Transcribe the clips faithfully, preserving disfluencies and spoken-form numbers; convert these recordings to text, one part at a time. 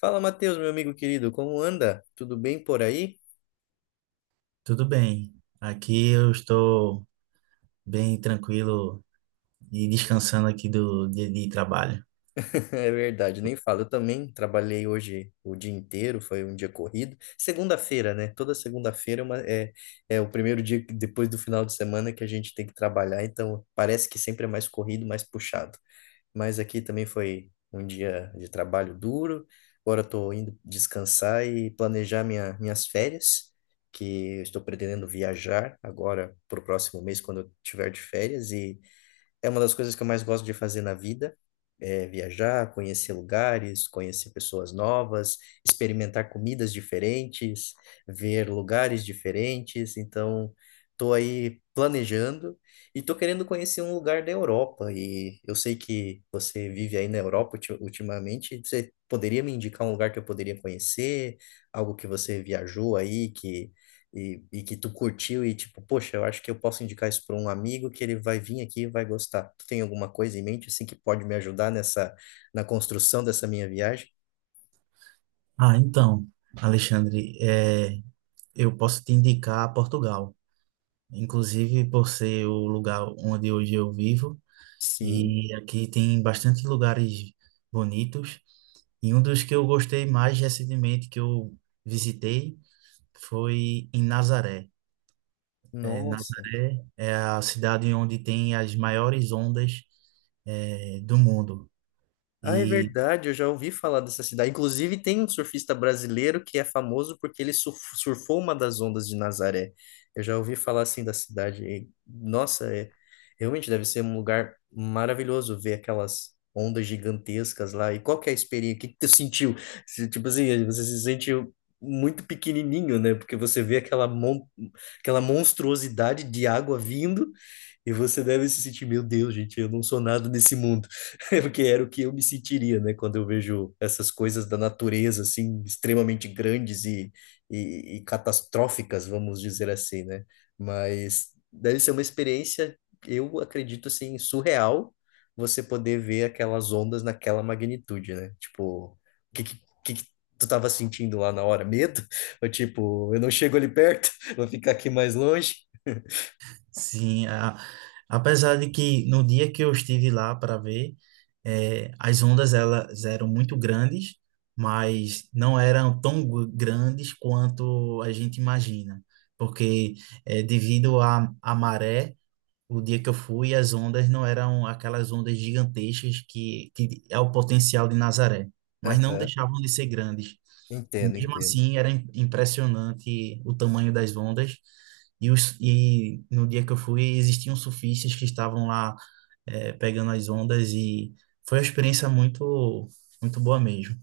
Fala, Matheus, meu amigo querido, como anda? Tudo bem por aí? Tudo bem. Aqui eu estou bem tranquilo e descansando aqui do dia de trabalho. É verdade, nem falo. Eu também trabalhei hoje o dia inteiro, foi um dia corrido. Segunda-feira, né? Toda segunda-feira é, uma- é é o primeiro dia que- depois do final de semana que a gente tem que trabalhar, então parece que sempre é mais corrido, mais puxado. Mas aqui também foi um dia de trabalho duro. Agora estou indo descansar e planejar minha, minhas férias, que eu estou pretendendo viajar agora para o próximo mês, quando eu tiver de férias. e É uma das coisas que eu mais gosto de fazer na vida, é viajar, conhecer lugares, conhecer pessoas novas, experimentar comidas diferentes, ver lugares diferentes. Então, tô aí planejando e tô querendo conhecer um lugar da Europa. E eu sei que você vive aí na Europa ulti- ultimamente. Você poderia me indicar um lugar que eu poderia conhecer? Algo que você viajou aí que e, e que tu curtiu e tipo, poxa, eu acho que eu posso indicar isso para um amigo que ele vai vir aqui e vai gostar. Tu tem alguma coisa em mente assim que pode me ajudar nessa na construção dessa minha viagem? Ah, então, Alexandre, é, eu posso te indicar Portugal. Inclusive, por ser o lugar onde hoje eu vivo, Sim. e aqui tem bastante lugares bonitos. E um dos que eu gostei mais recentemente que eu visitei foi em Nazaré. Eh, Nossa. Nazaré é a cidade onde tem as maiores ondas, eh, do mundo. Ah, é E verdade, eu já ouvi falar dessa cidade. Inclusive, tem um surfista brasileiro que é famoso porque ele surf- surfou uma das ondas de Nazaré. Eu já ouvi falar assim da cidade. E, nossa, é, realmente deve ser um lugar maravilhoso ver aquelas ondas gigantescas lá. E qual que é a experiência? O que que tu sentiu? Se, Tipo assim, você se sentiu muito pequenininho, né? Porque você vê aquela, mon aquela monstruosidade de água vindo e você deve se sentir, meu Deus, gente, eu não sou nada nesse mundo. Porque era o que eu me sentiria, né, quando eu vejo essas coisas da natureza, assim, extremamente grandes e, e, e catastróficas, vamos dizer assim, né? Mas deve ser uma experiência, eu acredito, assim, surreal você poder ver aquelas ondas naquela magnitude, né? Tipo, o que, que, que que tu tava sentindo lá na hora? Medo? Ou tipo, eu não chego ali perto, vou ficar aqui mais longe? sim, a- apesar de que no dia que eu estive lá para ver, eh, as ondas elas eram muito grandes, mas não eram tão gu- grandes quanto a gente imagina, porque eh, devido à à maré, o dia que eu fui, as ondas não eram aquelas ondas gigantescas que, que é o potencial de Nazaré, mas não Aham. deixavam de ser grandes. Entendo, Mesmo entendo. assim, era im- impressionante o tamanho das ondas. E, os, e no dia que eu fui, existiam surfistas que estavam lá eh, pegando as ondas e foi uma experiência muito, muito boa mesmo,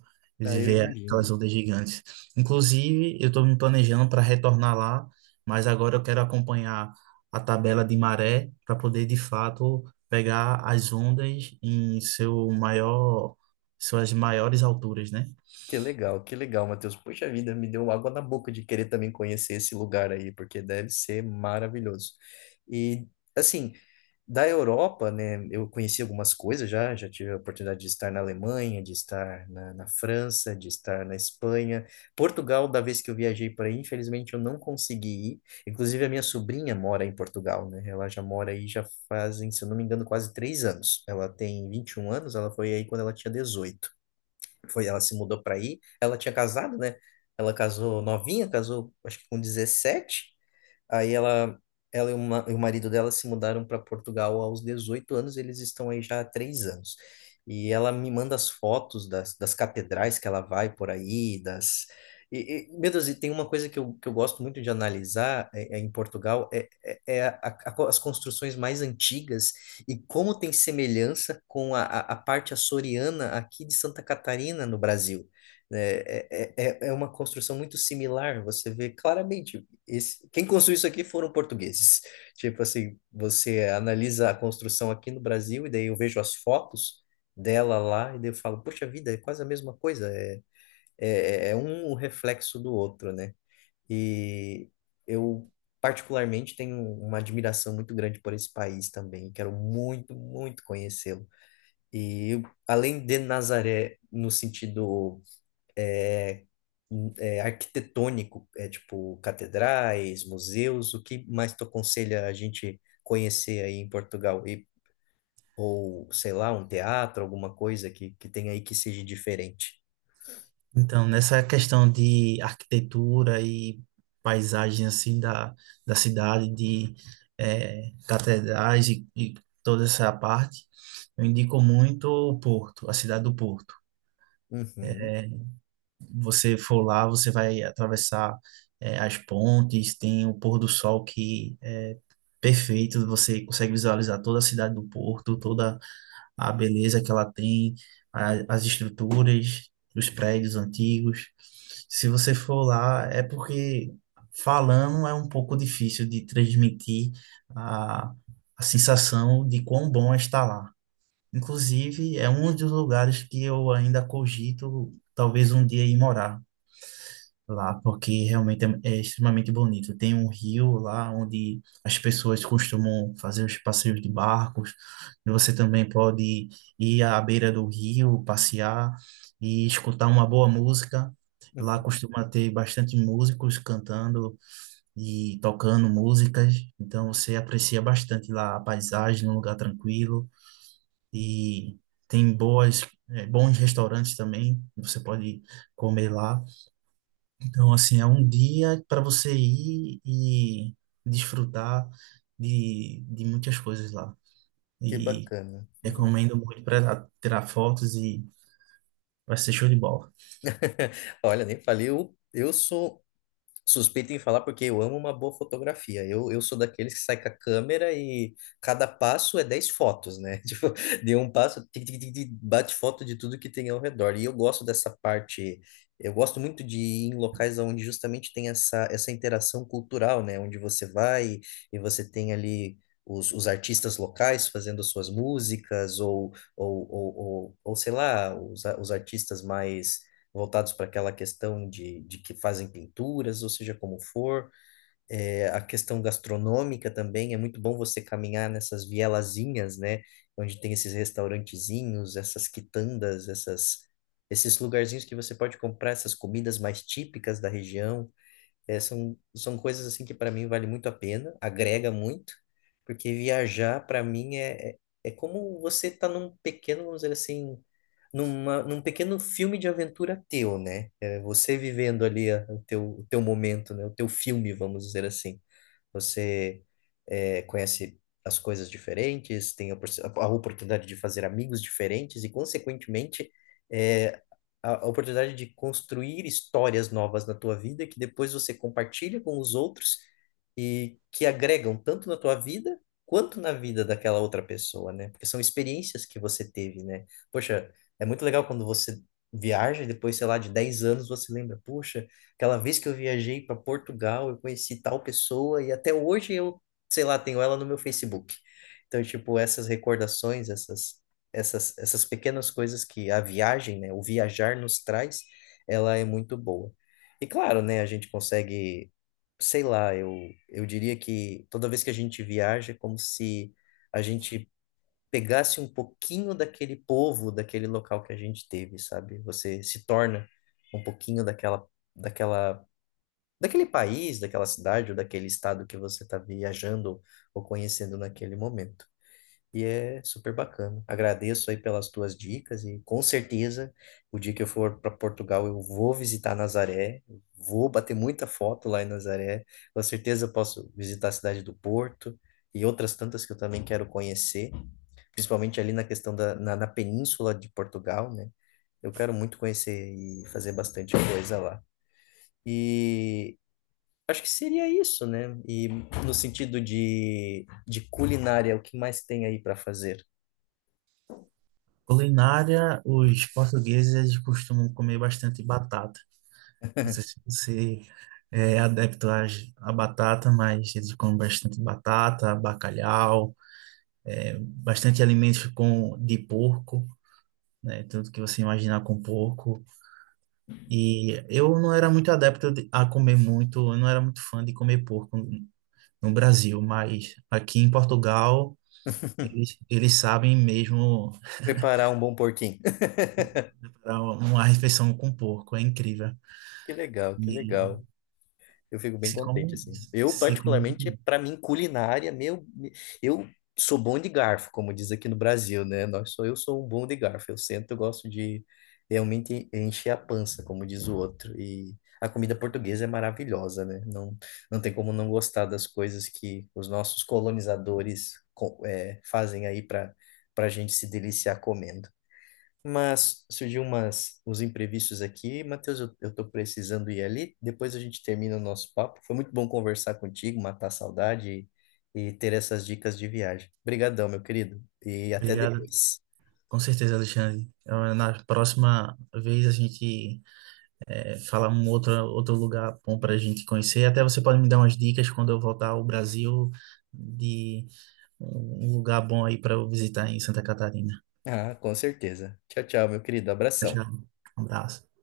Ah, de eu ver imagino. aquelas ondas gigantes. Inclusive, eu estou me planejando para retornar lá, mas agora eu quero acompanhar a tabela de maré para poder, de fato, pegar as ondas em seu maior, suas maiores alturas, né? Que legal, que legal, Matheus. Poxa vida, me deu água na boca de querer também conhecer esse lugar aí, porque deve ser maravilhoso. E, assim, da Europa, né, eu conheci algumas coisas já, já tive a oportunidade de estar na Alemanha, de estar na, na França, de estar na Espanha. Portugal, da vez que eu viajei para aí, infelizmente eu não consegui ir. Inclusive, a minha sobrinha mora em Portugal, né? Ela já mora aí já fazem, se eu não me engano, quase três anos. Ela tem vinte e um anos, ela foi aí quando ela tinha dezoito foi, Ela se mudou para aí. Ela tinha casado, né? Ela casou novinha, casou acho que com dezessete. Aí ela, ela e, uma, e o marido dela se mudaram para Portugal aos dezoito anos, eles estão aí já há três anos. E ela me manda as fotos das, das catedrais que ela vai por aí, das. E, e, meu Deus, e tem uma coisa que eu, que eu gosto muito de analisar é, é em Portugal, é, é, é a- a- co- as construções mais antigas e como tem semelhança com a, a, a parte açoriana aqui de Santa Catarina, no Brasil. É, é, é, é é uma construção muito similar, você vê claramente esse, quem construiu isso aqui foram portugueses. Tipo assim, você analisa a construção aqui no Brasil e daí eu vejo as fotos dela lá e daí eu falo, poxa vida, é quase a mesma coisa, é, é, é é um reflexo do outro, né? E eu particularmente tenho uma admiração muito grande por esse país também, quero muito, muito conhecê-lo. E além de Nazaré no sentido é, é, arquitetônico, é tipo catedrais, museus, o que mais tu aconselha a gente conhecer aí em Portugal? E, ou, sei lá, um teatro, alguma coisa que, que tem aí que seja diferente. Então, nessa questão de arquitetura e paisagem assim da, da cidade, de eh, catedrais e, e toda essa parte, eu indico muito o Porto, a cidade do Porto. Uhum, Você for lá, você vai atravessar eh, as pontes, tem o pôr do sol que é perfeito, você consegue visualizar toda a cidade do Porto, toda a beleza que ela tem, a- as estruturas dos prédios antigos. Se você for lá, é porque falando é um pouco difícil de transmitir a, a sensação de quão bom é estar lá. Inclusive, é um dos lugares que eu ainda cogito talvez um dia ir morar lá, porque realmente é, é extremamente bonito. Tem um rio lá onde as pessoas costumam fazer os passeios de barcos, e você também pode ir à beira do rio, passear e escutar uma boa música. Lá uhum. costuma ter bastante músicos cantando e tocando músicas, então você aprecia bastante lá a paisagem, um lugar tranquilo e tem boas, eh, bons restaurantes também, você pode comer lá. Então, assim, é um dia para você ir e desfrutar de, de muitas coisas lá. Que E bacana. Uhum. recomendo muito para tirar fotos e vai ser show de bola. Olha, nem falei, eu, eu sou suspeito em falar porque eu amo uma boa fotografia. Eu, eu sou daqueles que sai com a câmera e cada passo é dez fotos, né? Tipo, de um passo, tic, tic, tic, tic, bate foto de tudo que tem ao redor. E eu gosto dessa parte, eu gosto muito de ir em locais onde justamente tem essa, essa interação cultural, né? Onde você vai e você tem ali Os, os artistas locais fazendo suas músicas, ou, ou, ou, ou, ou sei lá, os, a- os artistas mais voltados para aquela questão de, de que fazem pinturas, ou seja, como for. É, a questão gastronômica também, é muito bom você caminhar nessas vielazinhas, né? Onde tem esses restaurantezinhos, essas quitandas, essas, esses lugarzinhos que você pode comprar essas comidas mais típicas da região. É, são, são coisas assim que para mim vale muito a pena, agrega muito, porque viajar para mim é, é, é como você tá num pequeno, vamos dizer assim, numa, num pequeno filme de aventura teu, né? É você vivendo ali a- o teu, o teu momento, né? O teu filme, vamos dizer assim. Você eh, conhece as coisas diferentes, tem a, porci- a oportunidade de fazer amigos diferentes e, consequentemente, eh, a, a oportunidade de construir histórias novas na tua vida que depois você compartilha com os outros e que agregam tanto na tua vida quanto na vida daquela outra pessoa, né? Porque são experiências que você teve, né? Poxa, é muito legal quando você viaja e depois, sei lá, de dez anos você lembra, poxa, aquela vez que eu viajei para Portugal, eu conheci tal pessoa e até hoje eu, sei lá, tenho ela no meu Facebook. Então, tipo, essas recordações, essas, essas, essas pequenas coisas que a viagem, né, o viajar nos traz, ela é muito boa. E claro, né, a gente consegue, sei lá, eu, eu diria que toda vez que a gente viaja, é como se a gente pegasse um pouquinho daquele povo, daquele local que a gente teve, sabe? Você se torna um pouquinho daquela daquela daquele país, daquela cidade ou daquele estado que você está viajando ou conhecendo naquele momento. E é super bacana. Agradeço aí pelas tuas dicas e com certeza o dia que eu for para Portugal eu vou visitar Nazaré, vou bater muita foto lá em Nazaré. Com certeza eu posso visitar a cidade do Porto e outras tantas que eu também quero conhecer, principalmente ali na questão da na, na península de Portugal, né? Eu quero muito conhecer e fazer bastante coisa lá. E acho que seria isso, né? E no sentido de, de culinária, o que mais tem aí para fazer? Culinária, os portugueses eles costumam comer bastante batata. Não sei se você é é adepto às- à batata, mas eles comem bastante batata, bacalhau, bastante alimentos com, de porco, né? Tudo que você imaginar com porco. E eu não era muito adepto de- a comer muito, eu não era muito fã de comer porco no no Brasil, mas aqui em Portugal eles, eles sabem mesmo Preparar um bom porquinho. preparar uma refeição com porco, é incrível. Que legal, que legal. E Eu fico bem se contente, come, assim. Eu, se come. particularmente, para mim, culinária, meu, eu sou bom de garfo, como diz aqui no Brasil, né? Nós sou, eu sou um bom de garfo. Eu sento, eu gosto de realmente encher a pança, como diz o outro. E a comida portuguesa é maravilhosa, né? Não, não tem como não gostar das coisas que os nossos colonizadores co- é, fazem aí para para a gente se deliciar comendo. Mas surgiu umas, uns imprevistos aqui. Matheus, eu, eu tô precisando ir ali. Depois a gente termina o nosso papo. Foi muito bom conversar contigo, matar a saudade e, e ter essas dicas de viagem. Obrigadão, meu querido. E até Obrigado, depois. com certeza, Alexandre. Eu- Na próxima vez a gente é, fala um outro, outro lugar bom para a gente conhecer. Até você pode me dar umas dicas quando eu voltar ao Brasil. um um lugar bom aí para eu visitar em Santa Catarina. Ah, com certeza. Tchau, tchau, meu querido. Tchau, Abração. tchau. Um abraço.